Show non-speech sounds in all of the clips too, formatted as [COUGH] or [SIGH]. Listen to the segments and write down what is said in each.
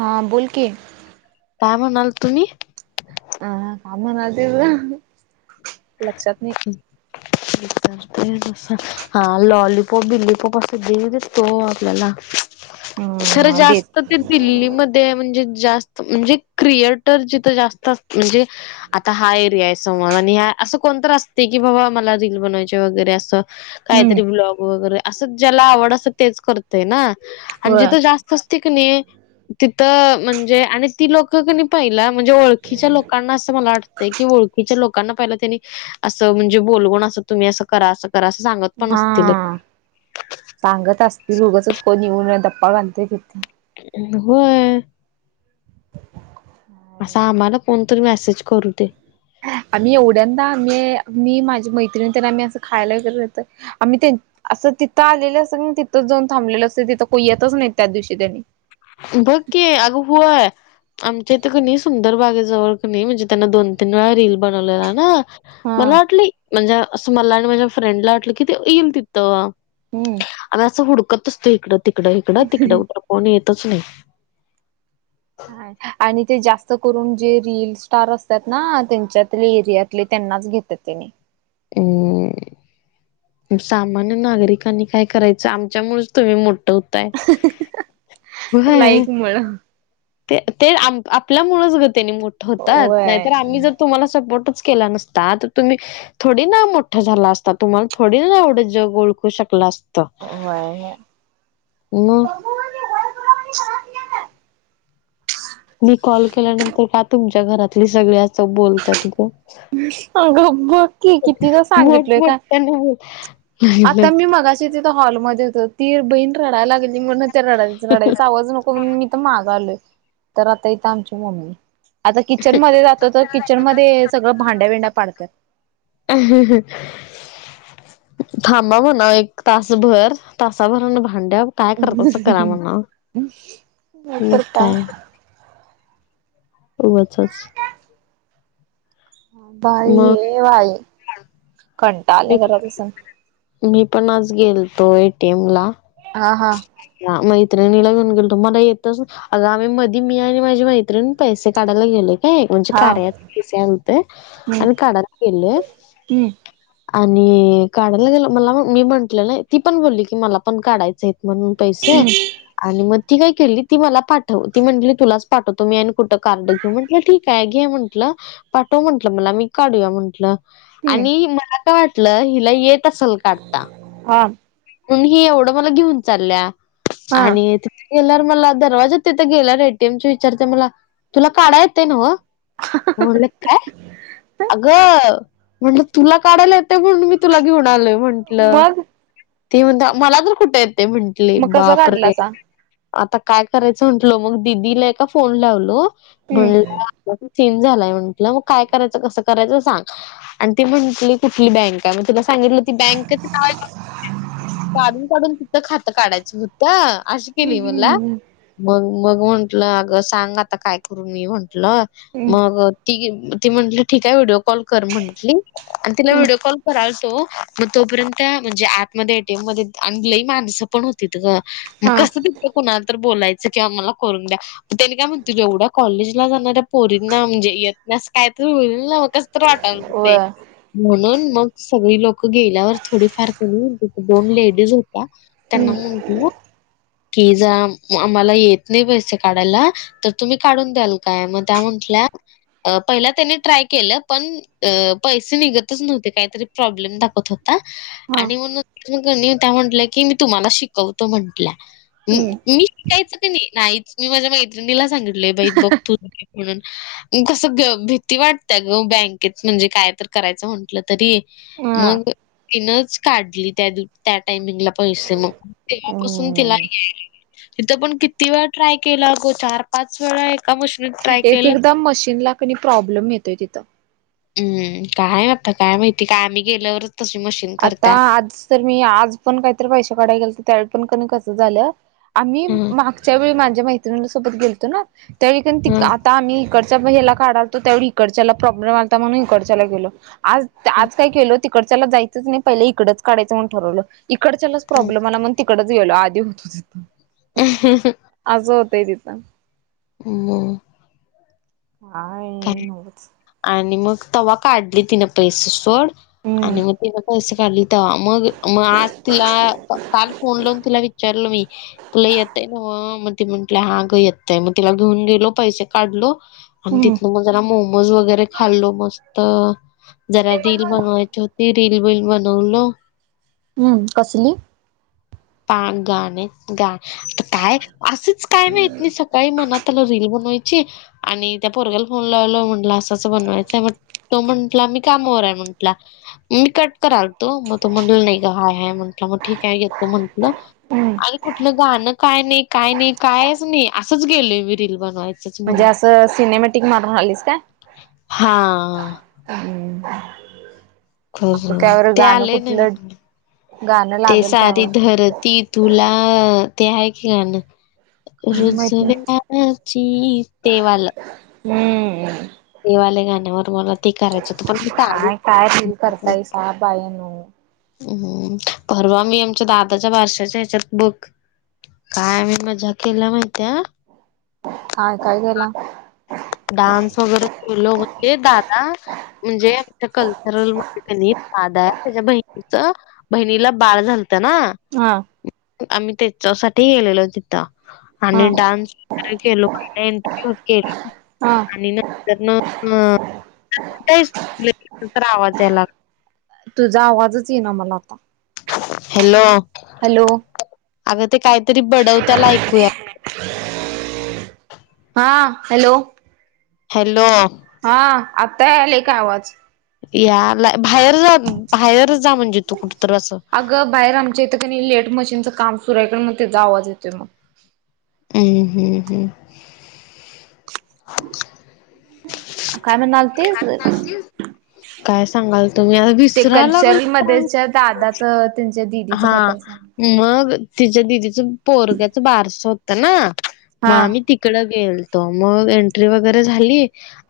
हां, बोल की. काय म्हणाला तुम्ही? काय म्हणाले [UNINTELLIGIBLE] लक्षात नाही. [UNINTELLIGIBLE] तरीच असा, लॉलीपॉप बिल्लीपॉप असं देऊ देततो आपल्याला. खरं हम्म देत जास्त पी दिल्लीमध्ये म्हणजे जास्त म्हणजे क्रिएटर जिथं जास्त म्हणजे आता हा एरिया आहे. संवाद आणि हया असं कोण तरी असते की बाबा मला रील बनवायचे वगैरे असं, हम्म काहीतरी ब्लॉग वगैरे असं ज्याला आवड असं तेच करतय ना, आणि होय. जिथं जास्त असते की नाही तिथं म्हणजे आणि ती लोकं की न पहिला म्हणजे ओळखीच्या लोकांना असं मला वाटत की ओळखीच्या लोकांना पाहिलं त्यांनी असं म्हणजे बोलवून असं तुम्ही असं करा सांगते. [UNINTELLIGIBLE] हां.. सांगत असतील उगाचच कोणी येवून गप्पा घालतं य तिथं. व्हय. असं, आम्हाला कोणतरी मेसेज करू दे. आम्ही एवढ्यांदा आम्ही, मी माझी मैत्रिणी तर आम्ही असं खायला गेलेलो तर आम्ही असं तिथं आलेलं असंन, तिथंच जाऊन थांबलेलं असतं, तिथं कोण येतच नाही त्या दिवशी त्यांनी. बघ की, अगो! व्हय. आमच्या इथं की नहीं, सुंदर बागेजवळ की नहीं म्हणजे त्यांना दोन तीन वेळा रील बनवलेला ना! हा मला वाटलं, म्हणजे असं मला आणि माझ्या फ्रेंडला वाटलं कि ते ईल तिथं. हम्म. आम्ही असं हुडकत असतोय, इकडं तिकडं इकडं तिकडं खरं कोन येतच नाही. हा, आणि ते जास्त करून जे रिल स्टार असत्यात ना त्यांच्यातले एरियातले त्यांनाच घेत त्यात तनी. अं सामान्य नागरिकांनी काय करायचं, आमच्यामुळंच तुम्ही मोठं हु ताय, व्हय वळळं ते ते आपल्या मुळच ग त्यांनी मोठं होतात, नाही होय तर आम्ही जर तुम्हाला सपोर्टच केला नस आता तुम्ही थोडी ना मोठा झाला असता, तुम्हाला थोडी ना एवढं जग ओळखू शकलं अस होय म मग मी कॉल केल्यानंतर का तुमच्या घरातली सगळी असं बोलत्यात ग? अग बघ की, कितीदा सांगितलोय काय, मोठमोठ्याने बोल आता मी मगाशी हॉलमध्ये हुतो, ती बहीण रडाय लागली. नि म्हणून ते रडायच रडायचा आवाज नको म्हणून मी इथं मागं आलोय. तर आता इथं आमची मम्मी, आता किचन मध्ये जातय तर किचन मध्ये सगळं भांड्या भिंड्या पाडत्या. अ हं हं थांबा म्हणावं एक तासभर, तासाभरान भांड्याव काय करतासा करा म्हणाव, मग काय. उगचच. बाई मग ये बाई, कंटाळ मी आलाय घरात बसून. मी पण आज गेलतो एटीएम ला हा हा. हा, मैत्रणीला घेऊन गेलतो मला येतच अग आम्ही मधी मी आणि माझी मैत्रिण पैसे काढायला गेलय नाही म्हणजे हा कार्याच पैसे आलतं हम्म आणि काढायला गेलोय हम्म आणि काढायला गेलो मला मी म्हंटलं नाय, ती पण बोलली की मला पण काढायचं आहेत म्हणून पैसे हम्म आणि मग ती काय केली ती मला पाठव, ती म्हटली तुलाच पाठवतो मी आणि कुठं कार्ड घे म्हटलं ठीक हाय घे म्हटलं, पाठव म्हटलं मला मी काढूया म्हटलं. हम्म आणि मला काय वाटलं, हिला येत असल काढता. हां. म्हणून ही एवढं मला घेऊन चालल्या, हा आणि ति गेल्यावर मला दरवाजा तिथं गेल्यावर एटीएम च्या विचारत्या मला, तुला काढाय येतय न्हवं? मी म्हंट काय? अगं! म्हटलं तुला काढायला येतंय म्हणून मी तुला घेऊन आलोय म्हंटलं,, मग ती म्हणत्या मला तर कुठ येतय म्हंटली, मग कसं बापरे! काढलासा आता काय करायचं म्हटलो, मग दिदीला एका फोन लावलो, एक म्हणलं सीन झालाय म्हंटलं, मग काय करायचं कसं करायचं सांग, आणि ती म्हंटली कुठली बँक काय म तिला सांगितलं ती बँकच नाव ऐकून, काढून काढून तिथं खातं काढायच हु तं अशी केली मला, मग मग म्हंटलं अग सांग आता काय करू मी म्हण म्हंटलं, मग ती ती म्हंटली ठीक आहे व्हिडिओ कॉल कर म्हंटली आणि तिला व्हिडिओ कॉल करालतो, मग तोपर्यंत म्हणजे आतमध्ये एटीएम मध्ये, अन लई माणसं पण होतीत गं, मग कसं ति कुणाला तर बोलायचं किंवा आमाला करून द्या त्यांनी काय म्हणतील, एवढ्या कॉलेजला जाणाऱ्या पोरींना म्हणजे येत नाय असं काय तर होईल ना, म कस तर वाटालत ते, म्हणून मग सगळी लोकं गेल्यावर थोडी फार म्हणून तिथं दोन लेडीज होत्या, त्यांना म्हंटलं प्लीज आम्हाला येत नाही पैसे काढायला तर तुम्ही काढून द्याल काय, मग त्या म्हंटल्या पहिला त्यांनी ट्राय केलं पण अ पैसे निघतच नव्हते, काहीतरी प्रॉब्लेम दाखवत होता. आणि मग नंतर न क नही त्या म्हंटल्या, की मी तुम्हाला शिकवतो म्हटल्या, मी कायईचं क नाही, नाहीचं,, मी माझ्या मैत्रिणीला सांगितलोय बाई बघ तूं. म्हणून,, कसं भीती वाटत्या गं बँकेतं म्हणजे कायं तर करायचं म्हंटलं. तरी, मग तीनचं. काढली त्या -त्या टायमिंगला पैसे मग, तेव्हापासून तिलां. यायलय- - तिथं पणं किती वेळ ट्रायं केला अगं चार -पाच वेळा एका मशी. एकएकदा मशीनं ला क णी प्रॉंब्लेम येतोयं तिथं. हम्मं, काय आता हाय काय माहिती, कां आंम्ही गेल्यावर. - तशी मशीन.. आता करत्या. आज तर मी, आंज पणं काहीतरी पैसे काढाय गेलतो तर त्यावेळी पण कम तसच झालं. आम्ही हं, मागच्या वेळी माझ्या मैत्रिणी सोबत गेलतो ना, त्यावेळी की नाही तिथं हं, आत आम्ही इकडच्या ह्याला काढालतो त्यावर इकडच्याला प्रॉब्लेम आलाता म्हणून इकडच्याला गेलो आज आज काय केलो,, तिकडच्याला जायचंच नाही पहिलं इकडच काढायचं म्हणून ठरवलो. इकडच्यालाच हं, प्रॉब्लेम आला मग तिकडच गेलो, आधी होतो तिथं अ हहह असं होतय तिथं. म काय नव्हचं. आणिं मग तेवा काढली तिनं पैसे सोडं, हम्म. आणि मगं तिन पैसे काढली. तवां मगं- मगं आजं तिला, कालं फोन लावून तिला विचारलो मी तुला येतय नवं, मगं ती म्हंटली हा गं येतय,, मगं तिला घेऊन गेलो पैसे काढलो. आणि हम्म्म्. - तिथनं मग जरा मोमोज वगैरे खांल्लो मस्तं, जरा रील बनवायची होती. रीलबिल बनवलो हम्म कसली? पां गाणें. गां आ कायं? असचं काय माहित नी सकाळी मनात आलं रील बनवायची आणि त्या पोरग्याला फोनं लाव-लावं म्हंणलं असंच बनवायचंय हाय, मग तो म्हटला मी कामावर हाय म्हटलां. मी कट कराल. - तो मग तो म्हटला नाही गं हाय-हाय म्हंटला,, मग ठीक आहे येतो म्हटलं. हम्म कुठलं गाणं कायनाही, काय नाही कायचं नाही, असंच गेलोय मी रील बनवायला म्हणजे असं सिनेमॅटिक मारून आलीस काय? हांआआआ. हम्म खरचं ते आलय नवीन, गाणं ते लागल त्यावर सारी धरत ती तुलाअं, ते हाय की गाणं- - काय रुज माहित नाही. व्याची ते वालं. - हंम्म्. ते वाल्या गाण्यावर मलां ते करायचं होतं, पणं मी साडी काय काय रील करतायसा बायानो हम्म, परवा मी आमच्या दादाच्या बारशाच्या ह्याच्यात बघ. - काय आम्ही मजा केल्या माहितय- - काय काय केला? डान्सं वगैरे केलो, म्हणजे दांदां म्हणजे आमच्या कल्चंरल - दांदांय, त्याच्या बहिणीचं बहिणीला बाळ झालतं नां. - हांं आंम्ही त्यांंच्यासाठी गेलेलो तिथं, हा आणि डांन्स केोटेत [UNINTELLIGIBLE] हा. आणि नंतर नं कुठं आवाज यायलागं. तुझा आवाजचंं ईनां मला आता. हॅलो! हॅलो! अगं ते काहीतरी बडंव त्यालं ऐकूया हां हॅलो! हॅलो! हां, आत्ता यालय काय आवाज! यालाय, बाहेर जा बाहेर जा म्हणजे तू कुठ तर असं अगं बाहेर आमच्या इथं कणी लेट मशीनचं काम सुरू हाय गं मग तेजा आवाज येतोय मग. अं हं हं काय म्हणालतीस? कायं सांगालतो मी आता ते विसराय कल्चरल लागलो मध्येच्या दादाचं त्यांच्या दिदीचं हा कायतर मग, तिच्या दिदीचं पोरग्याचं बारस होतं नां, म हा आमी ती तिकडं गेलतो, मग एंट्री वगैरे झाली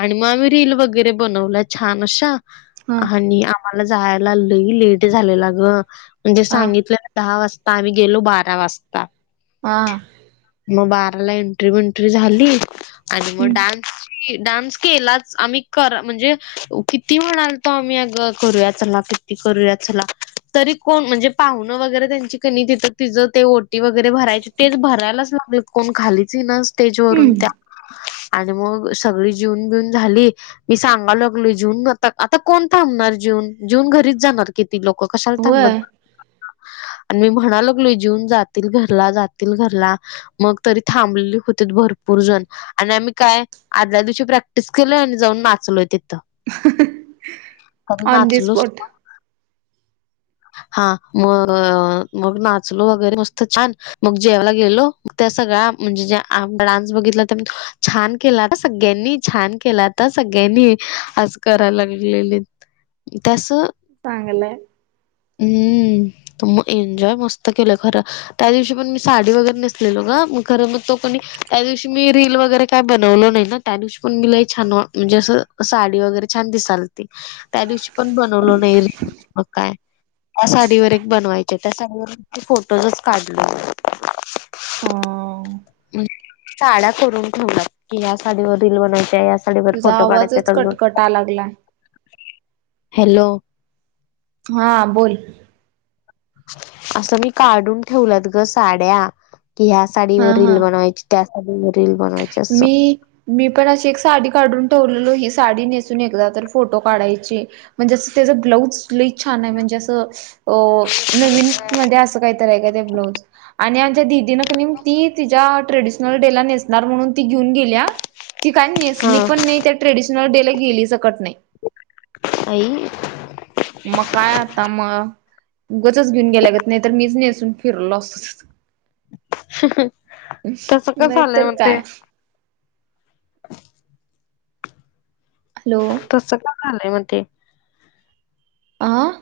आणि मग आम्ही रील वगैरे बनवल्या छान अशा हा आणि आम्हाला जायला लय लेट झालेला ग, म्हणजे हा सांगितलं दहा वाजता, आम्ही गेलो बारा वाजता. हां मग बाराला एंट्री बंट्री झाली, आणि मग हम्म डान्स डान्स केलाच आम्ही कर म्हणजे किती म्हणालतो आम्ही अगं, करूया चला क करूया चला. तरी कोण म्हणजे, पाहुण वगैरे त्यांची कनि तिथं तिज ते ओटी वगैरे भरायची, तेच भरायलाच लागल कोण खालीच ईना स्टेज वरून त्या, हम्म आणि मग सगळी जिऊन बिऊन झाली, मी सांगा लागलोय जेऊन घेता का, आता कोण थांबणार जीऊन, जीऊन घरीच जाणार कि ती लोकं कशाला थांबत व्हय आणि मी म्हणा लागलोय जीऊन जातील घरला जातील घरला मग तरी थांबली होतीत भरपूर जणं आणि आम्ही काय, आदल्या दिवशी प्रॅक्टिस केलौय आणि जाऊन नाचलोय तिथं. अं हं हं कारण ऑन द नाचलोच स्पॉट. हा म अ मग नाचलो वगैरे मस्त छान. मग जेवला गेलो, त्या सगळ्या म्हणजे ज्या डान्स बघितला त्यानी छान केलाता सगळ्यांनी, छान केलाता सगळ्यांनी, असं करा लागलेली. तसं चांगलय. हुं! तुमी एंजॉय मस्त केलंय खरं. त्या दिवशी पण मी साडी वगैरे नेसलेलो गं मग खर मग तो पण. त्या दिवशी मी रील वगैरे काही बनवलो नाही ना. त्या दिवशी पण मी लई छान म्हणजे असं साडी वगैरे छान दिसाल होती. त्या दिवशी पण बनवलो नाही रिल. काय, त्या साडीवर एक बनवायचं त्या साडीवर फोटोच काढले नाय. अं.. साड्या करून ठेवल्यात कि या साडीवं रील बनवायची या सा साडीवर तुझा फोटो काढायचेत आवाजच अजून. कटकटा लागलाय. हॅलो! हा बोल. असं मी काढून ठेवल्यात गं साड्या, की ह्या हा साडीवर रील हा बनवायची. त्या साडीवं रील बनवायची असं. मी मी पण अशी एक साडी काढून ठेवलेलो, ही साडी नेसून एकदा तर फोटो काढायचे. म्हणजे असं तेजं ब्लाऊज लय छानयं म्हणजे असं तो, नवीन मध्ये असं काय तरी हाय काय ते ब्लाऊज. आणि आमच्या दिदीनं पण ती तिज्या ट्रेडिशनल डे ला नेसणार म्हणून ती घिऊन गेलीया. ती काय नेसली हां. पण नाही, त्या ट्रेडिशनल डे ला गेली सकट नाही. आई मग काय आता म. उगचंच घेऊन गेल्या गत नाही तर मीच नेसून फिरलो अस तस नाय तर काय.. हॅलो! तसं काय झालंय म्हणते? अं?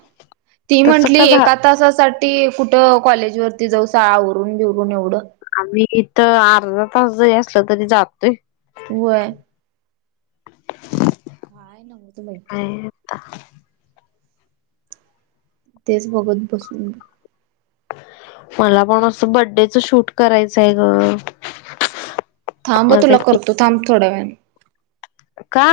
ती तसं म्हंटली का एका झालं तासासाठी कुठं कॉलेज वरती जाऊ, स आवरून बिवरून एवढं. आम्ही इथं अर्धा तास जरी असला तरी जातो. व्हय. काय न्हवंतं लई. अनिता. तेच बगत बसून मला पण असं बड्डेच शूट करायचंय गं. थांब अ तुला करतो, थांब, थोड्या वेळानी. का?